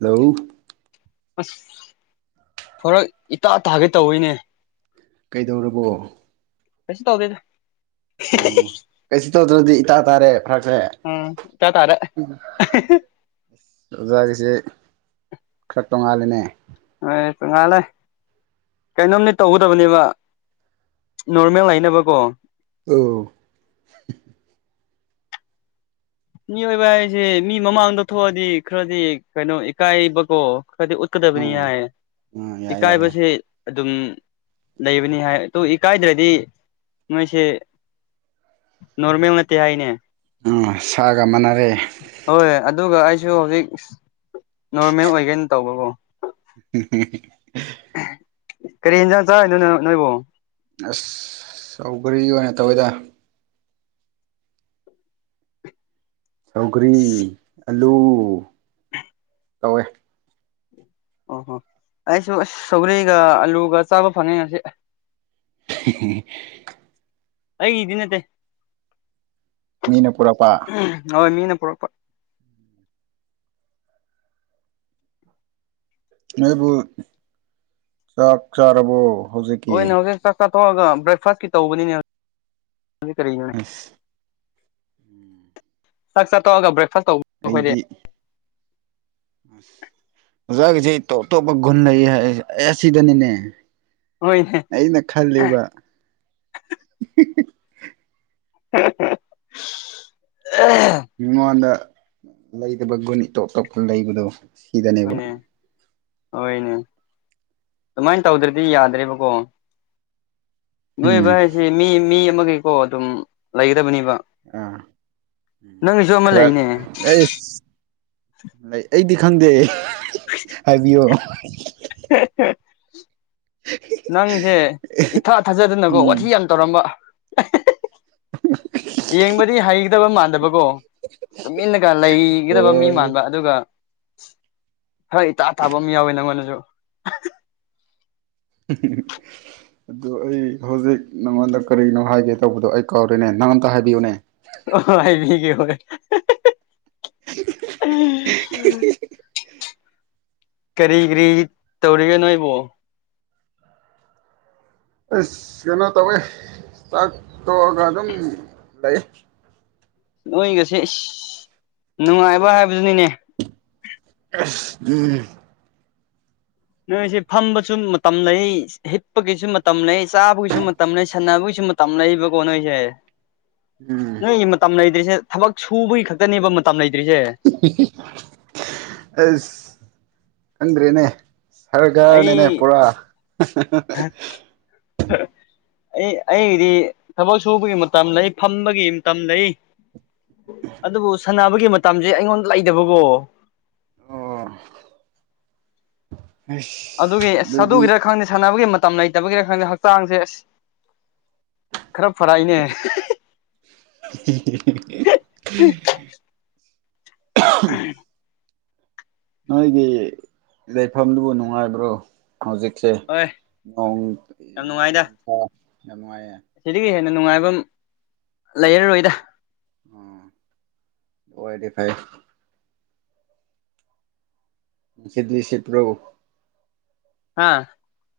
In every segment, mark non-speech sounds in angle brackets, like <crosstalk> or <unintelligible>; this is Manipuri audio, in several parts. ꯍꯜꯂꯣ ꯑꯁ ꯐꯣꯔꯛ ꯏꯇꯥ ꯇꯥꯒꯦ ꯇꯧꯋꯤꯅꯦ꯫ ꯀꯩꯗꯧꯔꯕꯣ? ꯀꯩꯁꯨ ꯇꯧꯗꯦꯗ ꯑꯣ <unintelligible> ꯀꯩꯁꯨ ꯇꯧꯗ꯭ꯔꯗꯤ ꯏꯇꯥ ꯇꯥꯔꯦ ꯐꯔꯛꯁꯦ꯫ ꯎꯝ ꯏꯇꯥ ꯇꯥꯔꯦ <unintelligible> ꯑꯁ ꯑꯣꯖꯥꯒꯤꯁꯦ ꯈꯔ ꯇꯣꯡꯉꯥꯜꯂꯦꯅꯦ ꯍꯣꯏ ꯇꯣꯡꯉꯥꯜꯂꯦ ꯀꯩꯅꯣꯝꯅꯤ ꯇꯧꯒꯗꯕꯅꯦꯕ ꯅꯣꯔꯃꯦꯜ ꯂꯩꯅꯕꯀꯣ ꯑꯣ ꯃꯤꯑꯣꯏꯕ ꯍꯥꯏꯁꯦ ꯃꯤ ꯃꯃꯥꯡꯗ ꯊꯣꯛꯑꯗꯤ ꯈꯔꯗꯤ ꯀꯩꯅꯣ ꯏꯀꯥꯏꯕꯀꯣ ꯈꯔꯗꯤ ꯀꯗꯕꯅꯤ ꯎꯝ ꯍꯥꯏꯌꯦ ꯎꯝ ꯌꯥꯏ ꯌꯥꯏ ꯌꯥꯏ ꯏꯀꯥꯏꯕꯁꯦ ꯑꯗꯨꯝ ꯂꯩꯕꯅꯤ ꯍꯥꯏ ꯑꯗꯨ ꯏꯀꯥꯏꯗ꯭ꯔꯗꯤ ꯅꯣꯏꯁꯦ ꯅꯣꯔꯃꯦꯜ ꯅꯠꯇꯦ ꯍꯥꯏꯅꯦ ꯑ ꯁꯥꯔꯒ ꯃꯥꯟꯅꯔꯦ ꯍꯣꯏ ꯑꯗꯨꯒ ꯑꯩꯁꯨ ꯍꯧꯖꯤꯛ ꯅꯣꯔꯃꯦꯜ ꯑꯣꯏꯒꯦꯅ ꯇꯧꯕꯀꯣ <unintelligible> ꯀꯔꯤ ꯌꯦꯟꯖꯥꯡ ꯆꯥꯔꯤꯅꯣ ꯅꯪ ꯅꯣꯏꯕꯨ ꯑꯁ ꯁꯧꯒ꯭ꯔꯤ ꯑꯣꯏꯅ ꯇꯧꯋꯤꯗ ꯁꯧꯒ꯭ꯔꯤ ꯑꯂꯨ ꯇꯧꯋꯦ ꯑꯣꯍꯣ ꯑꯩꯁꯨ ꯁꯧꯒ꯭ꯔꯤꯒ ꯑꯂꯨꯒ ꯆꯥꯕ ꯐꯪꯉꯦ ꯉꯁꯤꯗꯤ <unintelligible> ꯑꯩꯒꯤꯗꯤ ꯅꯠꯇꯦ ꯃꯤꯅ ꯄꯨꯔꯛꯄ ꯎ ꯍꯣꯏ ꯃꯤꯅ ꯄꯨꯔꯛꯄ ꯅꯣꯏꯕꯨ ꯆꯥꯛ ꯆꯥꯔꯕꯣ ꯑꯣꯏꯅ ꯍꯧꯖꯤꯛꯀꯤ ꯍꯧꯖꯤꯛ ꯆꯥꯛ ꯆꯥ ꯊꯣꯛꯑꯒ ꯕ꯭ꯔꯦꯛꯐꯥꯁꯀꯤ ꯇꯧꯕꯅꯤꯅꯦ ꯀꯅꯣꯅꯦ ꯑꯁ ꯆꯥꯛ ꯆꯥ ꯇꯣꯛꯑꯒ ꯕ꯭ꯔꯦꯛꯐꯥꯁ ꯇꯧꯕ ꯑꯩꯈꯣꯏꯗꯤ ꯑꯩꯗꯤ ꯑꯣꯖꯥꯒꯤꯗꯤ ꯇꯣꯞ ꯇꯣꯞꯄ ꯒꯨꯟ ꯂꯩ ꯍꯥꯏꯌꯦ ꯑꯁꯤꯗꯅꯤꯅꯦ ꯍꯣꯏꯅꯦ ꯑꯩꯅ ꯈꯜꯂꯦꯕ <unintelligible> ꯃꯤꯉꯣꯟꯗ ꯂꯩꯇꯕ ꯒꯨꯟ ꯇꯣꯞ ꯇꯣꯞꯄ ꯂꯩꯕꯗꯣ ꯁꯤꯗꯅꯦꯕ ꯍꯣꯏꯅꯦ ꯍꯣꯏꯅꯦ ꯑꯗꯨꯃꯥꯏꯟ ꯇꯧꯗ꯭ꯔꯗꯤ ꯌꯥꯗ꯭ꯔꯦꯕꯀꯣ ꯅꯣꯏꯕ ꯎꯝ ꯍꯥꯏꯁꯤ ꯃꯤ ꯃꯤ ꯑꯃꯒꯤꯀꯣ ꯑꯗꯨꯝ ꯂꯩꯒꯗꯕꯅꯦꯕ ꯎꯝ ꯅꯪꯒꯤꯁꯨ ꯑꯃ ꯈꯔ ꯂꯩꯅꯦ ꯑꯩꯁ ꯑꯩ ꯑꯩꯗꯤ ꯈꯪꯗꯦ ꯍꯥꯏꯕꯤꯌꯣ ꯅꯪꯁꯦ ꯏꯊꯥ ꯊꯥꯖꯗꯅꯀꯣ ꯋꯥꯊꯤ ꯎꯝ ꯌꯥꯝ ꯇꯧꯔꯝꯕ ꯌꯦꯡꯕꯗꯤ ꯍꯩꯒꯗꯕ ꯃꯥꯟꯗꯕꯀꯣ ꯇꯨꯃꯤꯟꯅꯒ ꯂꯩꯒꯗꯕ ꯃꯤ ꯍꯣꯏ ꯃꯥꯟꯕ ꯑꯗꯨꯒ ꯍꯣꯏ ꯏꯇꯥ ꯇꯥꯕ ꯑꯃ ꯌꯥꯎꯋꯦ ꯅꯪꯉꯣꯟꯗꯁꯨ <unintelligible> ꯑꯗꯨ ꯑꯩ ꯍꯧꯖꯤꯛ ꯅꯪꯉꯣꯟꯗ ꯀꯔꯤꯅꯣ ꯍꯥꯏꯒꯦ ꯇꯧꯕꯗꯣ ꯑꯩ ꯀꯥꯎꯔꯦꯅꯦ ꯅꯪ ꯑꯝꯇ ꯍꯥꯏꯕꯤꯌꯨꯅꯦ ꯑꯣ ꯍꯥꯏꯕꯤꯒꯦ ꯍꯣꯏ <unintelligible> ꯀꯔꯤ ꯀꯔꯤ ꯇꯧꯔꯤꯒꯦ ꯅꯣꯏꯕꯨ ꯑꯁ ꯀꯩꯅꯣ ꯇꯧꯋꯦ ꯆꯥꯛ ꯇꯣꯛꯑꯒ ꯑꯗꯨꯝ ꯂꯩ ꯅꯣꯏꯒꯁꯦ ꯏꯁ ꯅꯨꯡꯉꯥꯏꯕ ꯍꯥꯏꯕꯗꯨꯅꯤꯅꯦ ꯎꯝ ꯅꯣꯏꯁꯦ ꯐꯝꯕꯁꯨ ꯃꯇꯝ ꯂꯩ ꯍꯤꯠꯄꯒꯤꯁꯨ ꯃꯇꯝ ꯂꯩ ꯆꯥꯕꯒꯤꯁꯨ ꯃꯇꯝ ꯂꯩ ꯁꯥꯟꯅꯕꯒꯤꯁꯨ ꯃꯠ ꯇꯝꯅꯩꯕꯀꯣ ꯅꯣꯢꯖꯦ ꯎꯝ ꯅꯣꯏꯒꯤ ꯃꯇꯝ ꯂꯩꯇ꯭ꯔꯤꯁꯦ ꯊꯕꯛ ꯁꯨꯕꯒꯤ ꯈꯛꯇꯅꯦꯕ ꯃꯇꯝ ꯂꯩꯇ꯭ꯔꯤꯁꯦ ꯑꯁ ꯈꯪꯗ꯭ꯔꯦꯅꯦ ꯁꯔꯒꯔꯥꯅꯤꯅꯦ ꯑꯩ ꯄꯨꯔꯥ <unintelligible> ꯑꯩ ꯑꯩꯒꯤꯗꯤ ꯊꯕꯛ ꯁꯨꯕꯒꯤ ꯃꯇꯝ ꯂꯩ ꯐꯝꯕꯒꯤ ꯃꯇꯝ ꯂꯩ ꯑꯗꯨꯕꯨ ꯁꯥꯟꯅꯕꯒꯤ ꯃꯇꯝꯖꯦ ꯑꯩꯉꯣꯟꯗ ꯂꯩꯗꯕꯀꯣ ꯑꯣ ꯑꯁ ꯑꯗꯨꯒꯤ ꯑꯁ ꯑꯗꯨꯗꯤ ꯑꯗꯨꯒꯤꯔ ꯈꯪꯗꯦ ꯁꯥꯟꯅꯕꯒꯤ ꯃꯇꯝ ꯂꯩꯇꯕꯒꯤꯔ ꯈꯪꯗꯦ ꯍꯛꯆꯥꯡꯁꯦ ꯑꯁ ꯈꯔ ꯐꯥꯛꯛꯏꯅꯦ <unintelligible> ꯅꯣꯏꯒꯤ ꯂꯩꯐꯝꯗꯨꯕꯨ ꯅꯨꯡꯉꯥꯏꯕ꯭ꯔꯣ ꯍꯧꯖꯤꯛꯁꯦ ꯍꯣꯏ ꯅꯣꯡ ꯅꯣꯡ ꯅꯨꯡꯁꯥ ꯌꯥꯝ ꯅꯨꯡꯉꯥꯏꯌꯦ ꯑꯁꯤꯗꯒꯤ ꯍꯦꯟꯅ ꯅꯨꯡꯉꯥꯏꯕꯝ ꯂꯩꯔꯔꯣꯏꯗ ꯑꯣ ꯑꯣꯢꯔꯗꯤ ꯐꯩ ꯅꯨꯡꯁꯤꯠꯗꯤ ꯁꯤꯠꯄ꯭ꯔꯣ ꯍꯥꯥ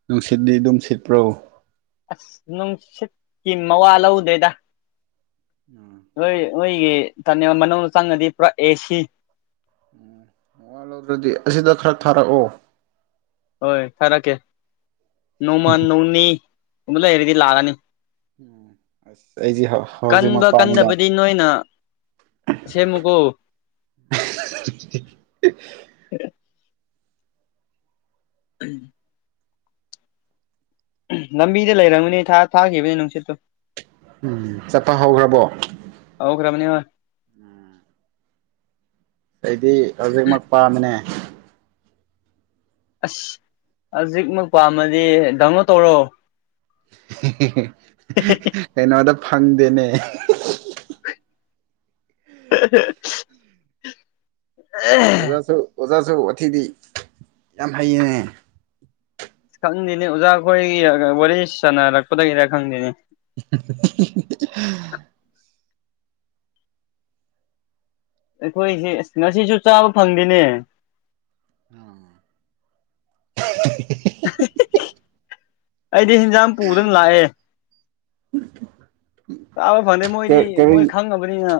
ꯅꯨꯡꯁꯤꯗꯗꯣ ꯗꯨꯝ ꯁꯤꯠꯄ꯭ꯔꯣ ꯑꯁ ꯅꯨꯡꯁꯤꯠꯀꯤ ꯃꯋꯥ ꯂꯧꯗꯦꯗ ꯎꯝ ꯅꯣꯏ ꯅꯣꯏꯒꯤꯅꯦ ꯇꯅꯦꯜ ꯃꯅꯨꯡꯗ ꯆꯪꯉꯗꯤ ꯄꯨꯔꯥ ꯑꯦꯁꯤ ꯃꯋꯥ ꯂꯧꯗ꯭ꯔꯗꯤ ꯑꯁꯤꯗ ꯈꯔ ꯊꯥꯔꯛꯑꯣ ꯍꯣꯏ ꯊꯥꯔꯛꯀꯦ ꯅꯣꯡꯃꯥ ꯅꯣꯡꯅꯤꯒꯨꯝꯕ ꯂꯩꯔꯗꯤ ꯂꯥꯛꯑꯅꯤ ꯎꯝ ꯑꯁ ꯑꯩꯁꯦ ꯍꯧꯖꯤꯛꯃꯛ ꯀꯟꯕ ꯄꯥꯝꯃꯤꯗ ꯀꯟꯗꯕꯗꯤ ꯅꯣꯏꯅ ꯁꯦꯝꯃꯨꯒꯣ <unintelligible> <unintelligible> ꯂꯝꯕꯤꯗ ꯂꯩꯔꯝꯒꯅꯤ ꯊꯥ ꯊꯥꯒꯤꯕꯅꯦ ꯅꯨꯡꯁꯤꯠꯇꯨ ꯎꯝ ꯆꯠꯄ ꯍꯧꯒ꯭ꯔꯥꯕꯣ ꯍꯧꯒ꯭ꯔꯕꯅꯤ ꯍꯣꯢ ꯑꯩꯗꯤ ꯍꯧꯖꯤꯛꯃꯛ ꯄꯥꯝꯃꯤꯅꯦ ꯑꯁ ꯍꯧꯖꯤꯛꯃꯛ ꯄꯥꯝꯃꯗꯤ ꯗꯥꯎꯟꯂꯣꯗ ꯇꯧꯔꯣ ꯀꯩꯅꯣꯗ ꯐꯪꯗꯅꯦ <unintelligible> <unintelligible> ꯑꯣꯖꯥꯁꯨ ꯑꯣꯖꯥꯁꯨ ꯋꯥꯊꯤꯗꯤ ꯌꯥꯝ ꯍꯩꯌꯦꯅꯦ ꯈꯪꯗꯦꯅꯦ ꯑꯣꯖꯥ ꯈꯣꯏꯒꯤ ꯋꯥꯔꯤ ꯁꯥꯟꯅꯔꯛꯄꯗꯒꯤꯔ ꯈꯪꯗꯦꯅꯦ <unintelligible> ꯑꯩꯈꯣꯏꯁꯦ ꯑꯁ ꯉꯁꯤꯁꯨ ꯆꯥꯕ ꯐꯪꯗꯦꯅꯦ <unintelligible> ꯑꯩꯗꯤ ꯍꯤꯟꯖꯥꯡ ꯄꯨꯕꯗꯅ ꯂꯥꯛꯑꯦ ꯆꯥꯕ ꯐꯗꯦ ꯃꯣꯏꯗꯤ ꯃꯣꯏ ꯀꯔꯤ ꯈꯪꯉꯕꯅꯤꯅ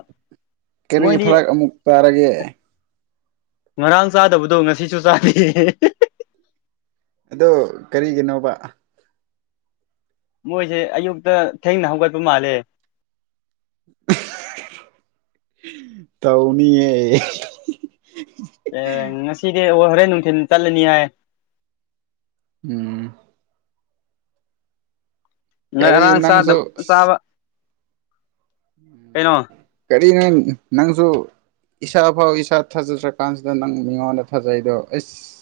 ꯀꯔꯤ ꯃꯣꯏꯗꯤ ꯐꯔꯛ ꯑꯃꯨꯛ ꯇꯥꯔꯒꯦ ꯉꯔꯥꯡ ꯆꯥꯗꯕꯗꯣ ꯉꯁꯤꯁꯨ ꯆꯥꯗꯦ ꯑꯗꯣ ꯀꯔꯤꯒꯤꯅꯣꯕ ꯃꯣꯏꯁꯦ ꯑꯌꯨꯛꯇꯥ ꯊꯦꯡꯅ ꯍꯧꯒꯠꯄ ꯃꯥꯜꯂꯦ ꯇꯧꯅꯤꯌ‌ꯦ ꯑꯦ ꯉꯁꯤꯗꯤ ꯑꯣ ꯍꯣꯔꯦꯟ ꯅꯨꯡꯊꯤꯟ ꯆꯠꯂꯅꯤ ꯍꯥꯏꯌ‌ ꯎꯝ <unintelligible> ꯀꯔꯤ ꯉꯔꯥꯡ ꯅꯪꯁꯨ ꯆꯥꯗꯕ ꯆꯥꯕ ꯎꯝ ꯀꯩꯅꯣ ꯀꯔꯤꯅꯦ ꯅꯪꯁꯨ ꯏꯁꯥ ꯐꯥꯎ ꯏꯁꯥ ꯊꯥꯖꯗ꯭ꯔꯥ ꯀꯥꯟꯁꯤꯗ ꯅꯪ ꯃꯤꯉꯣꯟꯗ ꯊꯥꯖꯩꯗꯣ ꯑꯦꯁ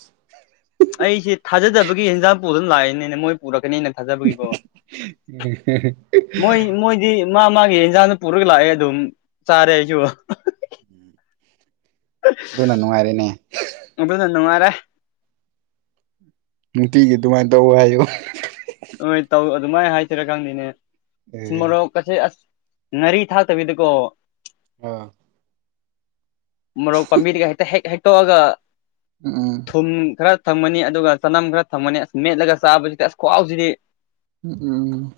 ꯑꯩꯁꯦ ꯊꯥꯖꯗꯕꯒꯤ ꯍꯦꯟꯖꯥꯡ ꯄꯨꯗꯨꯅ ꯂꯥꯛꯏꯅꯤꯅꯦ ꯃꯣꯏ ꯄꯨꯔꯛꯀꯅꯤꯅꯥ ꯊꯖꯕꯒꯤꯀꫭ ꯃꯣꯏ ꯃꯣꯏꯗꯤ ꯃꯥ ꯃꯥꯒꯤ ꯌꯦꯟꯖꯥꯡꯗꯨ ꯄꯨꯔꯒꯥ ꯂꯥꯛꯑꯦ ꯑꯗꯨꯝ ꯆꯥꯔꯦ ꯑꯩꯁꯨ ꯑꯗꯨꯅ ꯅꯨꯡꯉꯥꯏꯔꯦꯅꯦ ꯑꯗꯨꯅꯥ ꯅꯨꯡꯉꯥꯏꯔꯦ ꯅꯨꯡꯇꯤꯒꯤ ꯑꯗꯨꯃꯥꯏꯅ ꯇꯧꯋ‌ꯦ ꯍꯥꯏꯌꯣ ꯍꯣꯏ ꯇꯧ ꯑꯗꯨꯃꯥꯏꯅ ꯍꯥꯏꯁꯤꯔꯥ ꯈꯪꯗ‌ꯦꯅꯦ ꯃꯣꯔꯣꯛ ꯀꯆ‌ꯦ ꯑꯁ ꯉꯥꯔꯤ ꯊꯥꯛꯇꯕꯤꯗꯀꯣ ꯑꯥ ꯃꯔꫭꯛ ꯄꯥꯝꯕꯤꯗꯒꯤ ꯍ‌ꯦꯛꯇꯥ ꯍ‌ꯦꯛ ꯍ‌ꯦꯛꯇꫭꯛꯑꯒꯥ ꯎꯝ ꯊꯨꯝ ꯈꯔ ꯊꯝꯃꯅꯤ ꯑꯗꯨꯒ ꯆꯅꯝ ꯈꯔ ꯊꯝꯃꯅꯤ ꯑꯁ ꯃꯦꯠꯂꯒ ꯆꯥꯕꯁꯤꯗꯤ ꯑꯁ ꯈ꯭ꯋꯥꯥꯎꯁꯤꯗꯤ ꯎꯝ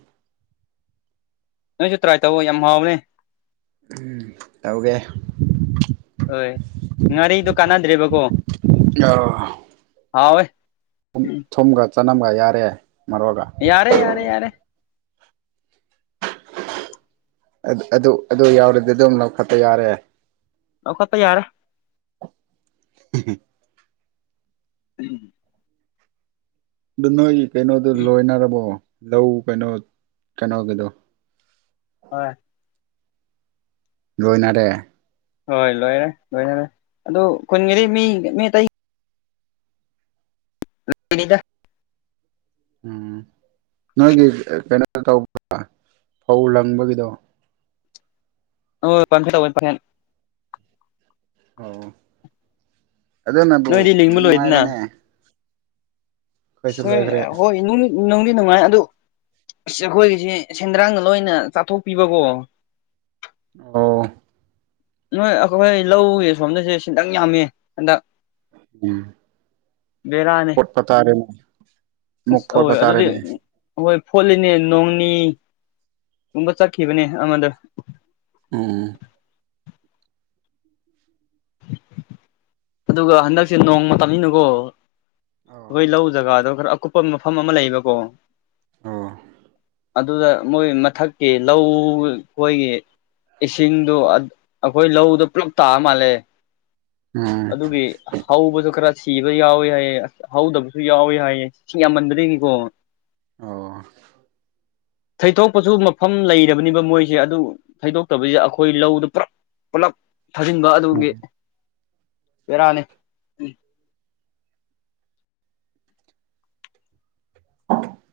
ꯅꯪꯁꯨ ꯇ꯭ꯔꯥꯏ ꯇꯧꯋ‌ꯦ ꯌꯥꯝ ꯍꯥꯎꯕꯅꯦ ꯎꯝ ꯇꯧꯒꯦ ꯍꯣꯏ ꯉꯥꯔꯤꯗꯣ ꯀꯥꯟꯅꯗ꯭ꯔꯦꯕꯀꯣ ꯍꯥꯎꯋꯦ ꯊꯨꯝꯒ ꯆꯅꯝꯒꯥ ꯌꯥꯔꯦ ꯃꯔꯣꯛꯒ ꯌꯥꯔꯦ ꯌꯥꯔꯦ ꯌꯥꯔꯦ ꯑꯗꯨ ꯑꯗꯨ ꯌꯥꯎꯔꯗꯤ ꯑꯗꯨꯝ ꯂꯧꯈꯠꯄ ꯌꯥꯔꯦ ꯂꯧꯈꯠꯄꯥ ꯌꯥꯔꯦ <unintelligible> ꯎꯝ ꯑꯗꯨ ꯅꯣꯏꯒꯤ ꯀꯩꯅꯣꯗꯨ ꯂꯣꯏꯅꯔꯕꯣ ꯂꯧ ꯀꯩꯅꯣ ꯀꯩꯅꯣꯒꯤꯗꯣ ꯍꯣꯏ ꯂꯣꯏꯅꯔꯦ ꯍꯣꯏ ꯂꯣꯏꯔꯦ ꯂꯣꯏꯅꯔꯦ ꯑꯗꯨ ꯈꯨꯟꯒꯤꯗꯤ ꯃꯤ ꯃꯤ ꯑꯇꯩ ꯗ <unintelligible> ꯎꯝ ꯅꯣꯏꯒꯤ ꯀꯩꯅꯣ ꯇꯧꯕ꯭ꯔꯥ ꯐꯧ ꯂꯪꯕꯒꯤꯗꯣ ꯑꯣ ꯄꯪ ꯇ <unintelligible> ꯑꯣ ꯑꯗꯨꯅꯕꯨ ꯅꯣꯏꯗꯤ ꯂꯤꯡꯕ ꯂꯣꯏꯗꯅ ꯅꯨꯡꯉꯥꯏꯔꯦꯅꯦ ꯑꯩꯈꯣꯏꯁꯨ ꯁꯣꯏ ꯂꯣꯏꯈ꯭ꯔꯦ ꯍꯣꯏ ꯅꯨꯡꯗꯤ ꯅꯨꯡꯉꯥꯏ ꯑꯗꯨ ꯑꯁ ꯑꯩꯈꯣꯏꯒꯤꯁ‌ꯦ ꯁꯦꯟꯗ꯭ꯔꯥꯡꯅ ꯂꯣꯏꯅ ꯆꯥꯊꯣꯛꯄꯤꯕꯀꯣ ꯑꯣ ꯅꯣꯏ ꯑꯩꯈꯣꯏ ꯂꯧꯒꯤ ꯁꯣꯝꯗꯁꯦ ꯁ <unintelligible> ꯌꯥꯝꯃꯤ ꯍꯟꯗꯛ ꯎꯝ ꯕꯦꯔꯥ ꯄꯇꯥꯔꯦꯅꯦ ꯃꯨꯛ ꯐꯣꯔ ꯑꯧ ꯑꯗꯨꯗꯤ ꯄꯇꯥꯔꯦꯅꯦ ꯍꯣꯏ ꯐꯣꯂꯤꯅꯦ ꯅꯣꯡꯅꯤꯒꯨꯝꯕ ꯆꯠꯈꯤꯕꯅꯦ ꯑꯃꯗ ꯑꯣ ꯑꯗꯨꯒ ꯍꯟꯗꯛꯁꯦ ꯅꯣꯡ ꯃꯇꯝꯅꯤꯅꯤꯅꯀꯣ ꯑꯣ ꯑꯈꯣꯏ ꯂꯧ ꯖꯒꯥꯗꯣ ꯈꯔ ꯑꯀꯨꯞ ꯃꯐꯝ ꯑꯃ ꯂꯩꯕꯀꯣ ꯑꯣ ꯑꯗꯨꯗ ꯃꯣꯏ ꯃꯊꯛꯀꯤ ꯂꯧ ꯈꯣꯏꯒꯤ ꯏꯁꯤꯡꯗꯣ ꯑꯈꯣꯏ ꯂꯧꯗꯣ ꯄꯨꯂꯞ ꯇꯥ ꯃꯥꯜꯂꯦ ꯎꯝ ꯑꯗꯨꯒꯤ ꯍꯧꯕꯖꯨ ꯈꯔ ꯁꯤꯕ ꯌꯥꯎꯏ ꯍꯥꯏꯌꯦ ꯑꯁ ꯍꯧꯗꯕꯁꯨ ꯌꯥꯎꯏ ꯍꯥꯏꯌꯦ ꯏꯁꯤꯡ ꯌꯥꯝꯃꯟꯕꯗꯒꯤꯅꯤꯀꯣ ꯑꯣ ꯊꯩꯗꯣꯛꯄꯁꯨ ꯃꯐꯝ ꯂꯩꯔꯕꯅꯤꯕ ꯃꯣꯏꯁꯦ ꯑꯗꯨ ꯊꯩꯗꯣꯛꯇꯕꯩ ꯌꯥ ꯑꯈꯣꯏ ꯂꯧꯗ ꯄꯨꯂꯞ ꯄꯨꯂꯞ ꯊꯥꯖꯤꯟꯕ ꯑꯗꯨꯒꯤ ꯎꯝ ꯕꯦꯔꯥꯅꯦ <inaudible>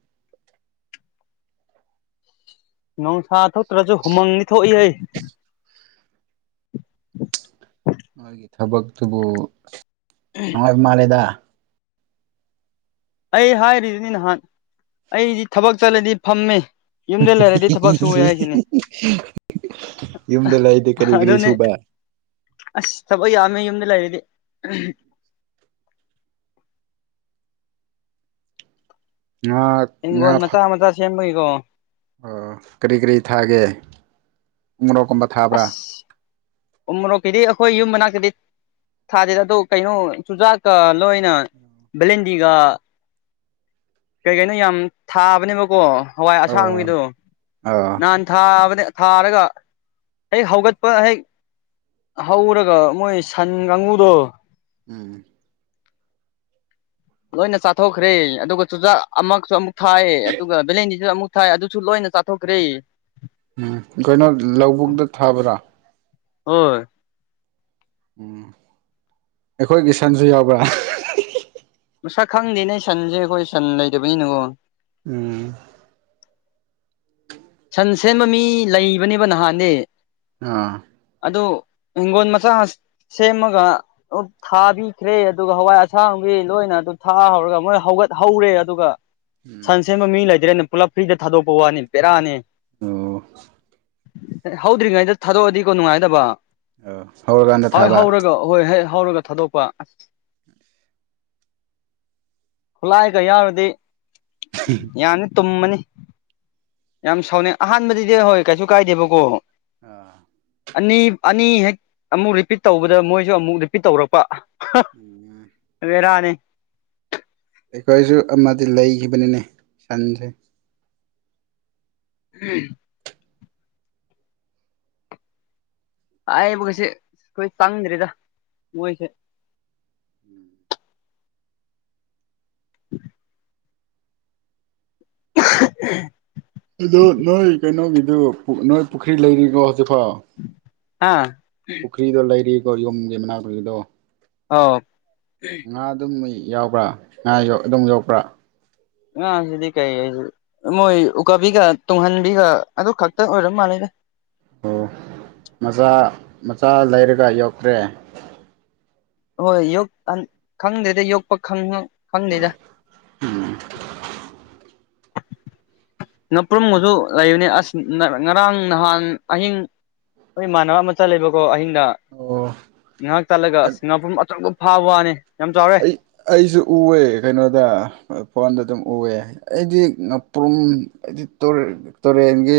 ꯅꯣꯡꯁꯥ ꯊꯣꯛꯇ꯭ꯔꯁꯨ ꯍꯨꯃꯪꯅꯤ ꯊꯣꯛꯏ ꯍꯩ ꯃꯥꯒꯤ ꯊꯕꯛꯇꯨꯕꯨ ꯅꯨꯡꯉꯥꯏꯕ ꯃꯥꯜꯂꯦꯗ ꯑꯩ ꯍꯥꯏꯔꯤꯖꯤꯅꯤ ꯅꯍꯥꯟ ꯑꯩꯗꯤ ꯊꯕꯛ ꯆꯠꯂꯗꯤ ꯐꯝꯃꯦ <unintelligible> ꯌꯨꯝꯗ ꯂꯩꯗꯤ ꯀꯔꯤ ꯀꯔꯤ ꯑꯗꯨꯅꯦ ꯁꯨꯕ ꯑꯁ ꯊꯕꯛ ꯌꯥꯝꯃꯦ ꯌꯨꯝꯗ ꯂꯩꯔꯗꯤ ꯉꯥ ꯉꯥ ꯍꯤꯡꯒꯣꯟ ꯐꯠ ꯃꯆꯥ ꯃꯆꯥ ꯁꯦꯝꯕꯒꯤꯀꯣ ꯑꯣ ꯀꯔꯤ ꯀꯔꯤ ꯊꯥꯒꯦ ꯎꯃꯨꯔꯣꯛꯀꯨꯝꯕ ꯊꯥꯕ꯭ꯔꯥ ꯎ ꯃꯨꯔꯣꯛꯀꯤꯗꯤ ꯑꯩꯈꯣꯏ ꯌꯨꯝ ꯃꯅꯥꯛꯇꯗꯤ ꯊꯥꯗꯦꯗ ꯑꯗꯣ ꯀꯩꯅꯣ ꯆꯨꯖꯥꯛꯀ ꯂꯣꯏ ꯅ ꯚꯦꯂꯦꯟꯗꯤꯒ ꯀꯩ ꯀꯩꯅꯣ ꯌꯥꯝ ꯊꯥꯕꯅꯦꯕꯀꯣ ꯍꯋꯥꯏ ꯑꯣ ꯑꯁꯥꯡꯕꯤꯗꯣ ꯑꯣ ꯅꯍꯥꯟ ꯊꯥꯕꯅꯦ ꯊꯥꯔꯒ ꯍꯦꯛ ꯍꯧꯒꯠꯄ ꯍꯦꯛ ꯍꯧꯔꯒ ꯃꯣꯏ ꯁꯟ ꯒꯥꯡꯒꯨꯗꯣ ꯎꯝ ꯂꯣꯏꯅ ꯆꯥꯊꯣꯛꯈ꯭ꯔꯦ ꯑꯗꯨꯒ ꯆꯨꯖꯥꯛ ꯑꯃꯛꯁꯨ ꯑꯃꯨꯛ ꯊꯥꯏ ꯑꯗꯨꯒ ꯚꯦꯂꯦꯟꯗꯤꯖꯨ ꯑꯃꯨꯛ ꯊꯥꯏ ꯑꯗꯨꯁꯨ ꯂꯣꯏꯅ ꯆꯥꯊꯣꯛꯈ꯭ꯔꯦ ꯎꯝ ꯒꯩꯅꯣ ꯂꯧꯕꯨꯛꯇ ꯊꯥꯕꯔꯥ ꯍꯣꯏ ꯎꯝ ꯑꯩꯈꯣꯏꯒꯤ ꯁꯟꯁꯨ ꯌꯥꯎꯕ꯭ꯔꯥ ꯃꯁꯛ ꯈꯪꯗꯦꯅꯦ ꯁꯟꯁꯦ ꯑꯩꯈꯣꯏ ꯁꯟ ꯂꯩꯇꯕꯅꯤꯅꯀꯣ ꯎꯝ ꯁꯟ ꯁꯦꯟꯕ ꯃꯤ ꯂꯩꯕꯅꯦꯕ ꯅꯍꯥꯟꯗꯤ ꯑꯥ ꯑꯗꯣ ꯍꯤꯡꯒꯣꯟ ꯃꯆꯥ ꯁꯦꯝꯃꯒ ꯊꯥꯕꯤꯈ꯭ꯔꯦ ꯑꯗꯨꯒ ꯍꯋꯥꯏ ꯑꯁꯥꯡꯕꯤ ꯂꯣꯏꯅ ꯑꯗꯨ ꯊꯥꯍꯧꯔꯒ ꯃꯣꯏ ꯍꯧꯒꯠꯍꯧꯔꯦ ꯑꯗꯨꯒ ꯎꯝ ꯁꯟ ꯁꯦꯟꯕ ꯃꯤ ꯂꯩꯇ꯭ꯔꯦꯅ ꯄꯨꯂꯞ ꯐ꯭ꯔꯤꯗ ꯊꯥꯗꯣꯛꯄ ꯋꯥꯅꯤ ꯕꯦꯔꯥꯅꯦ ꯑꯣ ꯍꯧꯗ꯭ꯔꯤꯉꯩꯗ ꯊꯥꯗꯣꯛꯑꯗꯤꯀꯣ ꯅꯨꯡꯉꯥꯏꯒꯗꯕ ꯑꯣ ꯍꯧꯔꯀꯥꯟꯗ ꯊꯥꯕ ꯑꯍꯣꯏ ꯍꯩ ꯍꯧꯔꯒ ꯊꯥꯗꯣꯛꯄ ꯑꯁ ꯈꯨꯠꯂꯥꯏꯒ ꯌꯥꯎꯔꯗꯤ ꯎꯝ ꯌꯥꯅꯤ ꯇꯨꯝꯃꯅꯤ ꯌꯥꯝ ꯁꯥꯎꯅꯤꯡ ꯑꯍꯥꯟꯕꯗꯗꯤ ꯍꯣꯏ ꯀꯩꯁꯨ ꯀꯥꯏꯗꯦꯕꯀꯣ ꯑꯥ ꯑꯅꯤ ꯑꯅꯤ ꯍꯦꯛ ꯑꯃꯨꯛ ꯔꯤꯄꯤꯠ ꯇꯧꯕꯗ ꯃꯣꯏꯁꯨ ꯑꯃꯨꯛ ꯔꯤꯄꯤꯠ ꯇꯧꯔꯛꯄ <unintelligible> ꯎꯝ ꯕꯦꯔꯅꯤ ꯑꯩꯈꯣꯏꯁꯨ ꯑꯃꯗꯤ ꯂꯩꯒꯤꯕꯅꯤꯅꯦ ꯁꯟꯁꯦ <unintelligible> ꯍꯥꯏꯕ ꯒꯁꯦ ꯑꯩꯈꯣꯏ ꯆꯪꯗ꯭ꯔꯦꯗ ꯃꯣꯏꯁꯦ <inaudible> <inaudible> ꯑꯗꯨ ꯅꯣꯏ ꯀꯩꯅꯣꯒꯤꯗꯨ ꯅꯣꯏ ꯄꯨꯈ꯭ꯔꯤ ꯂꯩꯔꯤꯕꯣ ꯍꯧꯖꯤꯛꯐꯥꯎ ꯑꯥ ꯄꯨꯈ꯭ꯔꯤꯗꯣ ꯂꯩꯔꯤꯕꯣ ꯌꯨꯝꯒꯤ ꯃꯅꯥꯛꯄꯨꯈ꯭ꯔꯤꯗꯣ ꯑꯧ ꯉꯥ ꯑꯗꯨꯝ ꯌꯥꯎꯕ꯭ꯔꯥ ꯉꯥ ꯑꯗꯨꯝ ꯌꯣꯛꯄ꯭ꯔꯥ ꯉꯥ ꯁꯤꯗꯤ ꯀꯩ ꯍꯥꯏꯁꯤꯒꯦ ꯃꯣꯏ ꯎꯀꯥꯕꯤꯒ ꯇꯨꯡꯍꯟꯕꯤꯒ ꯑꯗꯨ ꯈꯛꯇ ꯑꯣꯏꯔꯝ ꯃꯥꯜꯂꯦꯗ ꯑꯣ ꯃꯆꯥ ꯃꯆꯥ ꯂꯩꯔꯒ ꯌꯣꯛꯈ꯭ꯔꯦ ꯍꯣꯏ ꯌꯣꯛꯍꯟ ꯈꯪꯗꯦꯗ ꯌꯣꯛꯄ ꯈꯪꯍꯧ ꯈꯪꯗꯦꯗ ꯎꯝ ꯉꯥꯄ꯭ꯔꯨꯝꯒꯁꯨ ꯂꯩꯕꯅꯤ ꯑꯁ ꯉꯔꯥꯡ ꯅꯍꯥꯟ ꯑꯍꯤꯡ ꯑꯈꯣꯏ ꯏꯃꯥꯟꯅꯕ ꯑꯃ ꯆꯠ ꯂꯦꯕꯀꯣ ꯑꯍꯤꯡꯗ ꯑꯣ ꯉꯍꯥꯛ ꯆꯠꯂꯒ ꯑꯁ ꯉꯥꯄ꯭ꯔꯨꯝ ꯑꯆꯧꯕ ꯐꯥꯕ ꯋꯥꯅꯤ ꯌꯥꯝ ꯆꯥꯎꯔꯦ ꯑꯩ ꯑꯩꯁꯨ ꯎꯑꯦ ꯀꯩꯅꯣꯗ ꯐꯣꯟꯗ ꯑꯗꯨꯝ ꯎꯋꯦ ꯑꯩꯗꯤ ꯉꯥꯄ꯭ꯔꯨꯝ ꯑꯩꯗꯤ ꯇꯨꯔꯦꯟꯒꯤ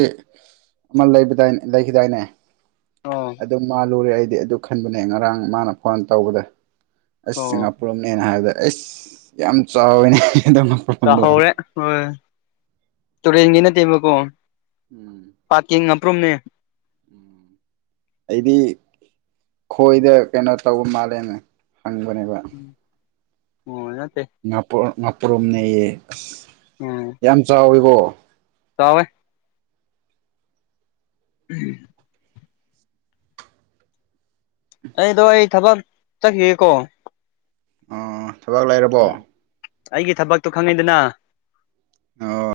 ꯑꯃ ꯂꯩꯕꯗꯥꯢ ꯂꯩꯈꯤꯗꯥꯏꯅꯦ ꯑꯣ ꯑꯗꯨꯝ ꯃꯥꯜꯂꯨꯔꯦ ꯑꯩꯗꯤ ꯑꯗꯨ ꯈꯟꯕꯅꯦ ꯉꯔꯥꯡ ꯃꯥꯅ ꯐꯣꯟ ꯇꯧꯕꯗ ꯑꯁ ꯑꯣ ꯉꯥ ꯄ꯭ꯔꯨꯝꯅꯦꯅ ꯍꯥꯏꯕꯗ ꯑꯩꯁ ꯌꯥꯝ ꯆꯥꯎꯋꯤꯅꯦ <unintelligible> ꯆꯥꯍꯧꯔꯦ ꯍꯣꯏ ꯇꯨꯔꯦꯟꯒꯤ ꯅꯠꯇꯦꯕꯀꯣ ꯎꯝ ꯄꯥꯠꯀꯤ ꯉꯥꯄ꯭ꯔꯨꯝꯅꯦ ꯑꯩꯗꯤ ꯈꯣꯏꯗ ꯀꯩꯅꯣ ꯇꯧꯕ ꯃꯥꯜꯂꯦꯅ ꯍꯪꯕꯅꯦꯕ ꯑꯣ ꯅꯠꯇꯦ ꯉꯥꯄ꯭ꯨꯔ ꯉꯥꯄ꯭ꯔꯨꯝꯅꯦꯌꯦ ꯑꯁ ꯑꯣ ꯌꯥꯝ ꯆꯥꯎꯋꯤꯀꯣ ꯆꯥꯎꯋꯦ <unintelligible> ꯑꯩꯗꯣ ꯑꯩ ꯊꯕꯛ ꯆꯠꯈꯤꯒꯦꯀꯣ ꯑꯣ ꯊꯕꯛ ꯂꯩꯔꯕꯣ ꯎꯝ ꯑꯩꯒꯤ ꯊꯕꯛꯇꯣ ꯈꯪꯉꯤꯗꯅ ꯑꯣ